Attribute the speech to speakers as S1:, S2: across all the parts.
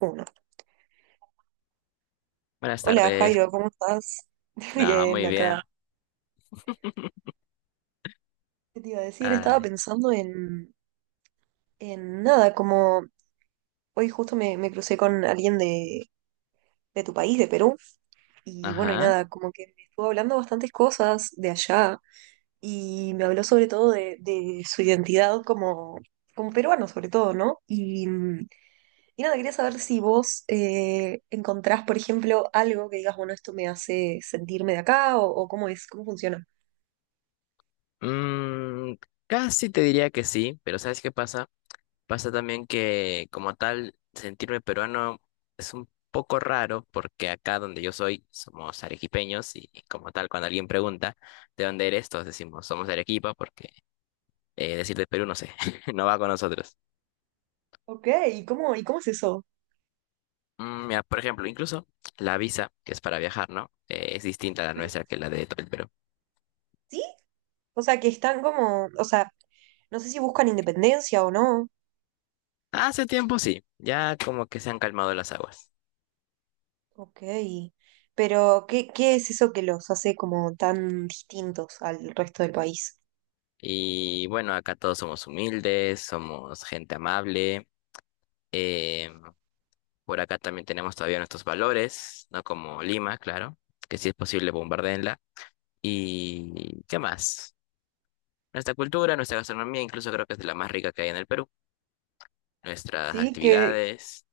S1: Uno.
S2: Buenas
S1: Hola
S2: tardes.
S1: Jairo, ¿cómo estás?
S2: No,
S1: Bien,
S2: muy
S1: acá.
S2: bien.
S1: ¿Qué te iba a decir? Estaba
S2: Ay,
S1: pensando en nada, como hoy justo me crucé con alguien de tu país, de Perú, y bueno, y
S2: ajá.
S1: nada, como que me estuvo hablando bastantes cosas de allá, y me habló sobre todo de su identidad como, como peruano, sobre todo, ¿no? Y nada, quería saber si vos encontrás, por ejemplo, algo que digas, bueno, esto me hace sentirme de acá, o cómo es, cómo funciona.
S2: Mm, Casi te diría que sí, pero ¿sabes qué pasa? Pasa también que como tal sentirme peruano es un poco raro porque acá donde yo soy somos arequipeños y como tal cuando alguien pregunta ¿de dónde eres? Todos decimos somos de Arequipa porque decir de Perú no sé, no va con nosotros.
S1: Ok, y cómo es eso?
S2: Mira, por ejemplo, incluso la visa que es para viajar, ¿no? Es distinta a la
S1: ¿Mm?
S2: nuestra que la de todo el Perú.
S1: ¿Sí? O sea, que están como, o sea, no sé si buscan independencia o no.
S2: Hace tiempo sí, ya como que se han calmado las aguas.
S1: Ok, pero ¿qué, qué es eso que los hace como tan distintos al resto del país?
S2: Y bueno, acá todos somos humildes, somos gente amable. eh, por acá también tenemos todavía nuestros valores, no como Lima, claro, que si es posible bombardeenla. ¿Y qué más? Nuestra cultura, nuestra gastronomía, incluso creo que es de la más rica que hay en el Perú. Nuestras
S1: ¿Sí? ¿Qué,
S2: actividades.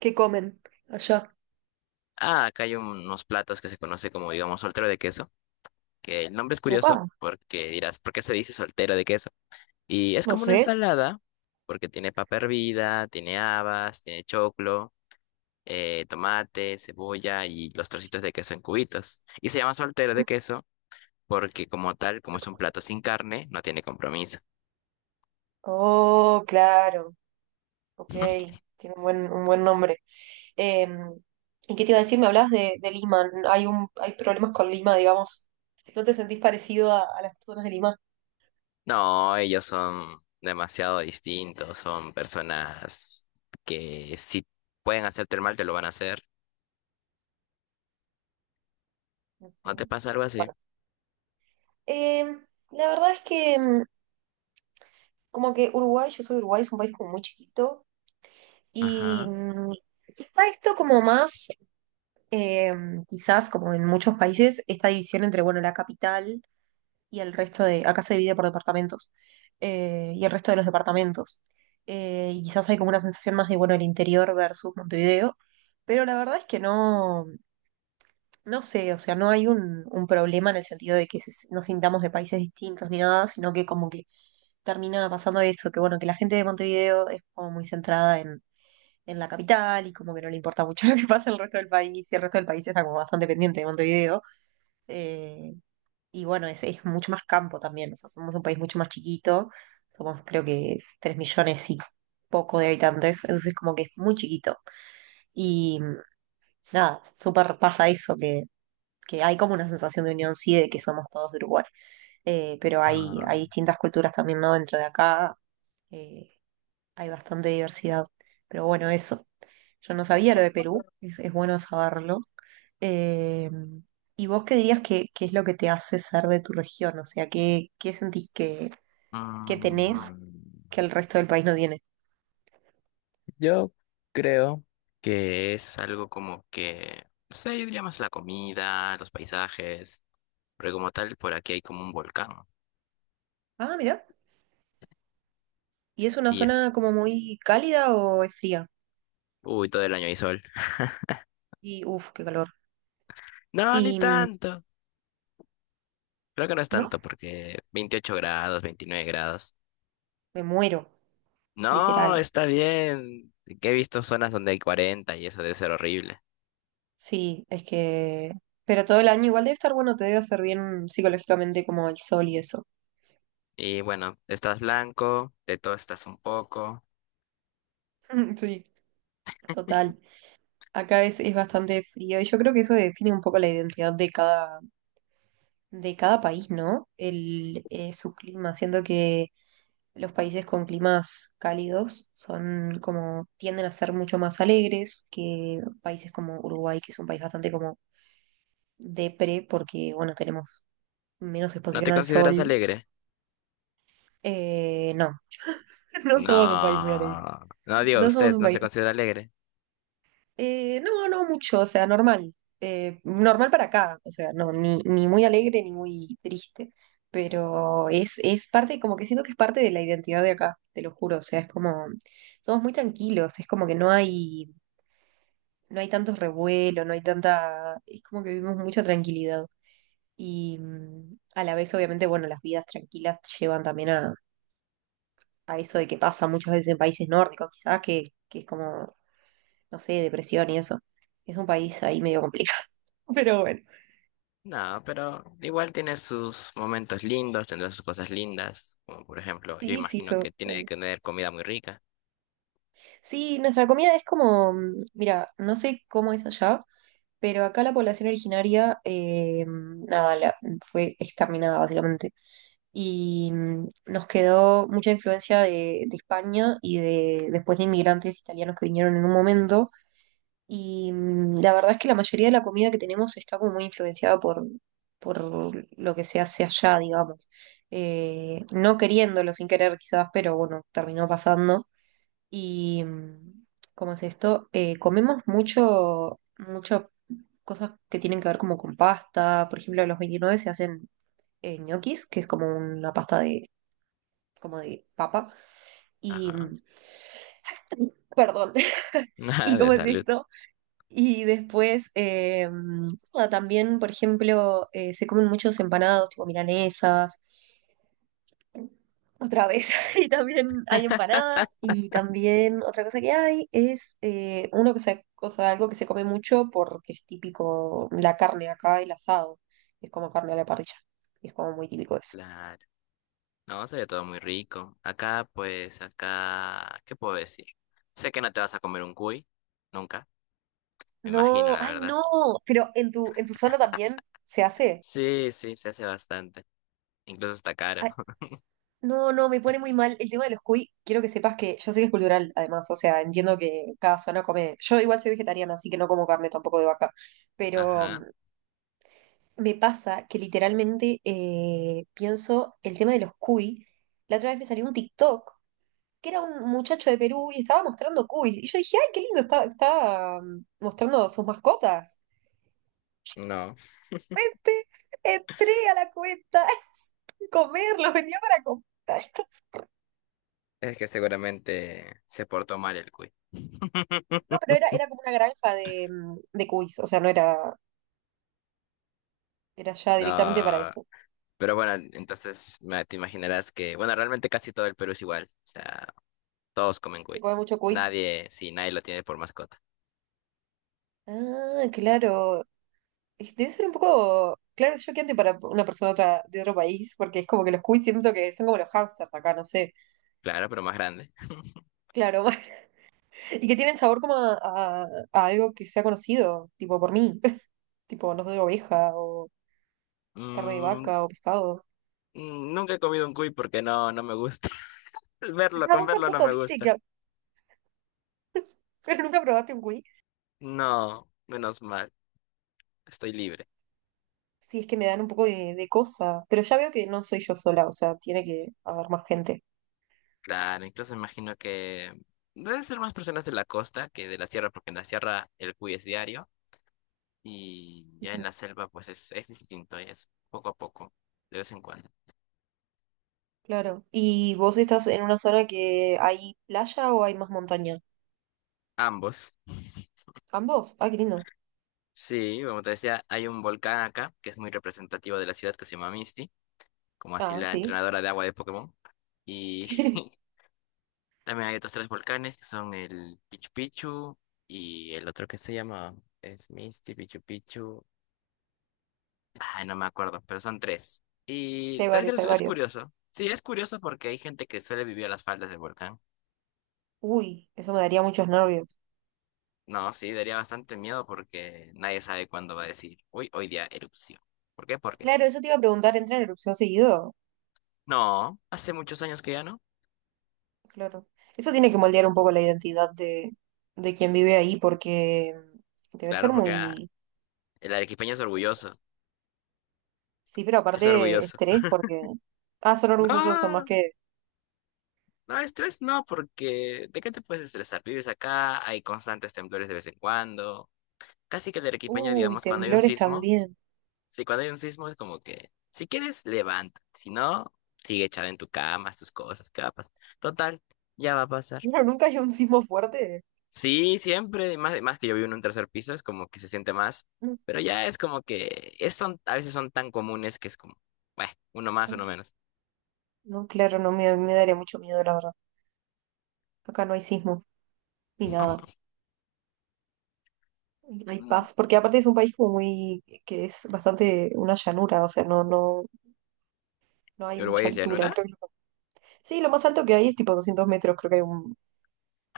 S1: qué comen allá?
S2: Ah, acá hay unos platos que se conoce como, digamos, soltero de queso, que el nombre es curioso
S1: Opa,
S2: porque dirás, ¿por qué se dice soltero de queso? Y es
S1: no
S2: como una
S1: sé.
S2: ensalada, porque tiene papa hervida, tiene habas, tiene choclo, tomate, cebolla y los trocitos de queso en cubitos. Y se llama soltero de
S1: Ujú.
S2: queso porque como tal, como es un plato sin carne, no tiene compromiso.
S1: Oh, claro, ok, tiene un buen nombre. Em, ¿Y qué te iba a decir? Me hablabas de Lima, hay un, hay problemas con Lima, digamos. ¿No te sentís parecido a las personas de Lima?
S2: No, ellos son demasiado distintos, son personas que si pueden hacerte el mal, te lo van a hacer. ¿No te
S1: Ujú.
S2: pasa algo así?
S1: Bueno, em, la verdad es que como que Uruguay, yo soy de Uruguay, es un país como muy chiquito y
S2: Ajá.
S1: está esto como más, quizás como en muchos países, esta división entre, bueno, la capital y el resto de, acá se divide por departamentos y el resto de los departamentos. Y quizás hay como una sensación más de, bueno, el interior versus Montevideo, pero la verdad es que no. No sé, o sea, no hay un problema en el sentido de que si, nos sintamos de países distintos ni nada, sino que como que termina pasando eso, que bueno, que la gente de Montevideo es como muy centrada en la capital y como que no le importa mucho lo que pasa en el resto del país, y el resto del país está como bastante pendiente de Montevideo. eh, y bueno, es mucho más campo también, o sea, somos un país mucho más chiquito, somos creo que 3 millones y poco de habitantes, entonces como que es muy chiquito. Y nada, súper pasa eso, que hay como una sensación de unión, sí, de que somos todos de Uruguay, pero hay,
S2: Ah.
S1: hay distintas culturas también, ¿no? Dentro de acá eh, hay bastante diversidad. Pero bueno, eso. Yo no sabía lo de Perú, es bueno saberlo. Eh, ¿Y vos qué dirías que, qué es lo que te hace ser de tu región? O sea, ¿qué, qué sentís que tenés
S2: Mm.
S1: que el resto del país no tiene?
S2: Yo creo que es algo como que, no sé, yo diría más la comida, los paisajes, porque como tal, por aquí hay como un volcán
S1: Ah, mira. ¿Y es una
S2: y es,
S1: zona como muy cálida o es fría?
S2: uy, todo el año hay sol.
S1: Y uff, qué calor.
S2: No, ni
S1: Y
S2: tanto. Creo que no es
S1: no,
S2: tanto porque 28 grados, 29 grados.
S1: me muero,
S2: No,
S1: literal.
S2: está bien. Que he visto zonas donde hay 40 y eso debe ser horrible.
S1: Sí, es que... Pero todo el año igual debe estar bueno, te debe hacer bien psicológicamente como el sol y eso.
S2: Y bueno, estás blanco, de todo estás un poco.
S1: Sí, total. Acá es bastante frío y yo creo que eso define un poco la identidad de cada país, ¿no? El, su clima, siendo que los países con climas cálidos son como, tienden a ser mucho más alegres que países como Uruguay, que es un país bastante como depre porque, bueno, tenemos menos
S2: ¿No
S1: exposición
S2: te
S1: al
S2: consideras
S1: sol.
S2: alegre?
S1: No, no somos un país muy alegre.
S2: No, no digo,
S1: No somos
S2: usted
S1: un
S2: no se
S1: país.
S2: considera alegre.
S1: No, no mucho, o sea, normal. Normal para acá, o sea, no, ni, ni muy alegre ni muy triste. Pero es parte, como que siento que es parte de la identidad de acá, te lo juro. O sea, es como, somos muy tranquilos, es como que no hay, no hay tantos revuelos, no hay tanta, es como que vivimos mucha tranquilidad. Y a la vez, obviamente, bueno, las vidas tranquilas llevan también a eso de que pasa muchas veces en países nórdicos, quizás, que es como no sé, depresión y eso. Es un país ahí medio complicado. Pero bueno,
S2: No, pero igual tiene sus momentos lindos, tendrá sus cosas lindas, como por ejemplo, yo
S1: sí, sí,
S2: imagino que tiene
S1: obvio.
S2: que tener comida muy rica.
S1: Sí, nuestra comida es como, mira, no sé cómo es allá, pero acá la población originaria, nada, fue exterminada básicamente. Y nos quedó mucha influencia de España y de después de inmigrantes italianos que vinieron en un momento. Y la verdad es que la mayoría de la comida que tenemos está como muy influenciada por lo que se hace allá, digamos. No queriéndolo sin querer quizás, pero bueno, terminó pasando. Y, ¿cómo es esto? Comemos mucho, muchas cosas que tienen que ver como con pasta. Por ejemplo, a los 29 se hacen ñoquis, que es como una pasta de, como de papa. Y,
S2: Ajá.
S1: perdón, ¿y
S2: Nada de
S1: cómo es
S2: salud.
S1: esto? Y después, nada, también, por ejemplo, se comen muchos empanados, tipo milanesas, otra vez, y también hay empanadas, y también otra cosa que hay es uno que se, o algo que se come mucho porque es típico, la carne acá, el asado, es como carne a la parrilla, y es como muy típico eso.
S2: Claro. No, se ve todo muy rico. Acá, pues, acá, ¿qué puedo decir? Sé que no te vas a comer un cuy, nunca, me imagino,
S1: No,
S2: la
S1: ay
S2: verdad.
S1: no, pero en tu zona también se hace.
S2: Sí, sí, se hace bastante. Incluso está caro.
S1: No, no, me pone muy mal el tema de los cuy. Quiero que sepas que yo sé que es cultural, además, o sea, entiendo que cada zona come. Yo igual soy vegetariana, así que no como carne tampoco de vaca, pero
S2: Ajá.
S1: me pasa que literalmente pienso el tema de los cuy. La otra vez me salió un TikTok que era un muchacho de Perú y estaba mostrando cuy. Y yo dije, ay, qué lindo, está, está mostrando sus mascotas.
S2: No,
S1: Vente, entré a la cuenta, comerlo, venía para comprar.
S2: es que seguramente se portó mal el cuy.
S1: No, pero era, era como una granja de, de cuis, o sea, no era, era ya directamente para
S2: No.
S1: eso.
S2: Pero bueno, entonces te imaginarás que, bueno, realmente casi todo el Perú es igual. O sea, todos comen
S1: Se
S2: cuy.
S1: come mucho cuy.
S2: Nadie, sí, nadie lo tiene por mascota.
S1: Ah, claro. Debe ser un poco, claro, choqueante para una persona otra, de otro país, porque es como que los cuis siento que son como los hamsters acá, no sé.
S2: Claro, pero más grande.
S1: Claro, y que tienen sabor como a, a algo que sea conocido, tipo por mí, tipo, no sé, oveja o carne de
S2: Mm,
S1: vaca o pescado.
S2: Nunca he comido un cuy porque no, no me gusta. Verlo,
S1: Ah,
S2: con
S1: vos
S2: verlo no
S1: tampoco
S2: me
S1: viste que
S2: gusta.
S1: nunca probaste un cuy.
S2: No, menos mal. Estoy libre.
S1: Sí, es que me dan un poco de cosa, pero ya veo que no soy yo sola, o sea, tiene que haber más gente.
S2: Claro, incluso imagino que deben ser más personas de la costa que de la sierra, porque en la sierra el cuy es diario y ya en
S1: Ujú.
S2: la selva pues es distinto, es poco a poco, de vez en cuando.
S1: Claro. ¿Y vos estás en una zona que hay playa o hay más montaña?
S2: Ambos.
S1: Ambos. Ah, qué lindo.
S2: Sí, como te decía, hay un volcán acá que es muy representativo de la ciudad que se llama Misty, como así
S1: Ah,
S2: la
S1: sí.
S2: entrenadora de agua de Pokémon. Y también hay otros tres volcanes que son el Pichu Pichu y el otro que se llama es Misty, Pichu Pichu. Ay, no me acuerdo, pero son tres.
S1: Sí,
S2: Y
S1: hay
S2: ¿sabes qué?
S1: varios,
S2: Es
S1: hay
S2: es
S1: varios.
S2: curioso. Sí, es curioso porque hay gente que suele vivir a las faldas del volcán.
S1: Uy, eso me daría muchos nervios.
S2: No, sí, daría bastante miedo porque nadie sabe cuándo va a decir, uy, hoy día erupción. ¿Por qué? Porque sí.
S1: Claro, eso te iba a preguntar, ¿entra en erupción seguido?
S2: No, hace muchos años que ya no.
S1: Claro. Eso tiene que moldear un poco la identidad de quien vive ahí porque debe ser
S2: Claro, porque ah,
S1: muy...
S2: el arequipeño es orgulloso.
S1: Sí, pero
S2: Es
S1: aparte
S2: orgulloso.
S1: estrés porque... Ah, son orgullosos, son más
S2: No,
S1: que...
S2: no, estrés no, porque ¿de qué te puedes estresar? Vives acá, hay constantes temblores de vez en cuando. Casi que el arequipeño,
S1: Uy,
S2: digamos, cuando hay un
S1: temblores
S2: sismo,
S1: también.
S2: sí, cuando hay un sismo es como que, si quieres, levanta. Si no, sigue echado en tu cama, haz tus cosas, capas. Total, ya va a pasar.
S1: No, nunca hay un sismo fuerte.
S2: Sí, siempre, más que yo vivo en un tercer piso, es como que se siente más.
S1: No,
S2: Pero ya es como que es, son, a veces son tan comunes que es como, bueno, uno más,
S1: hay
S2: uno menos.
S1: no, claro, no me, me daría mucho miedo, la verdad. Acá no hay sismo, ni nada. Hay paz, porque aparte es un país como muy, que es bastante una llanura, o sea, no, no, no hay mucha
S2: ¿Uruguay es
S1: altura,
S2: llanura?
S1: creo que no. Sí, lo más alto que hay es tipo 200 metros, creo que hay un,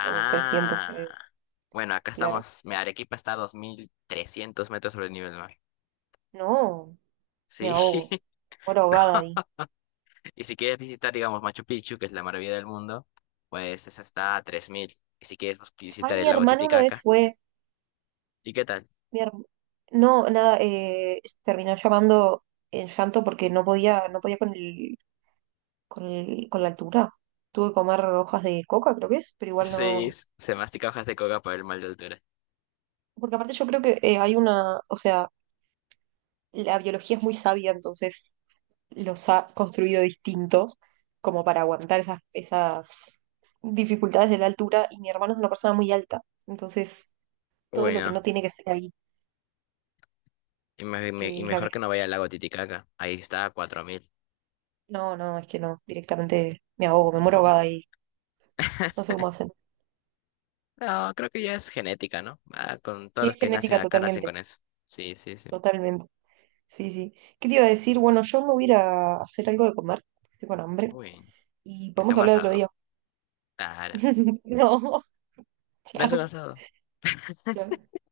S1: o 300 que,
S2: bueno, acá
S1: claro.
S2: estamos. Mi Arequipa está a 2.300 metros sobre el nivel del mar.
S1: No, me
S2: Sí,
S1: ahogo, muero ahogada
S2: no.
S1: ahí.
S2: Y si quieres visitar, digamos, Machu Picchu, que es la maravilla del mundo, pues esa está a 3.000. Y si quieres pues,
S1: Ah,
S2: visitar
S1: mi
S2: el lago
S1: hermana una vez
S2: Titicaca,
S1: fue.
S2: ¿y qué tal?
S1: Mi herm- No, nada, terminó llamando en llanto porque no podía, no podía con el, con la altura. Tuve que comer hojas de coca, creo que es, pero igual
S2: Sí,
S1: no.
S2: se mastica hojas de coca por el mal de altura.
S1: Porque aparte yo creo que hay una, o sea, la biología es muy sabia, entonces los ha construido distintos como para aguantar esas, esas dificultades de la altura. Y mi hermano es una persona muy alta, entonces todo lo que
S2: Bueno,
S1: no tiene que ser ahí, porque
S2: y
S1: es la que...
S2: mejor que no vaya al lago Titicaca. Ahí está a 4.000.
S1: No, no, es que no, directamente me ahogo, me muero ahogada y no sé cómo hacer.
S2: No, creo que ya es genética, ¿no? Ah, con
S1: Sí,
S2: todos los
S1: es
S2: que nacen
S1: genética
S2: acá nacen
S1: totalmente,
S2: con eso. Sí, sí, sí.
S1: totalmente. Sí, sí. ¿Qué te iba a decir? Bueno, yo me voy a ir a hacer algo de comer, estoy con hambre,
S2: Uy,
S1: y
S2: que sea
S1: podemos
S2: un
S1: hablar otro
S2: asado.
S1: día.
S2: Claro,
S1: No,
S2: no es un
S1: chao.
S2: asado.
S1: Chao.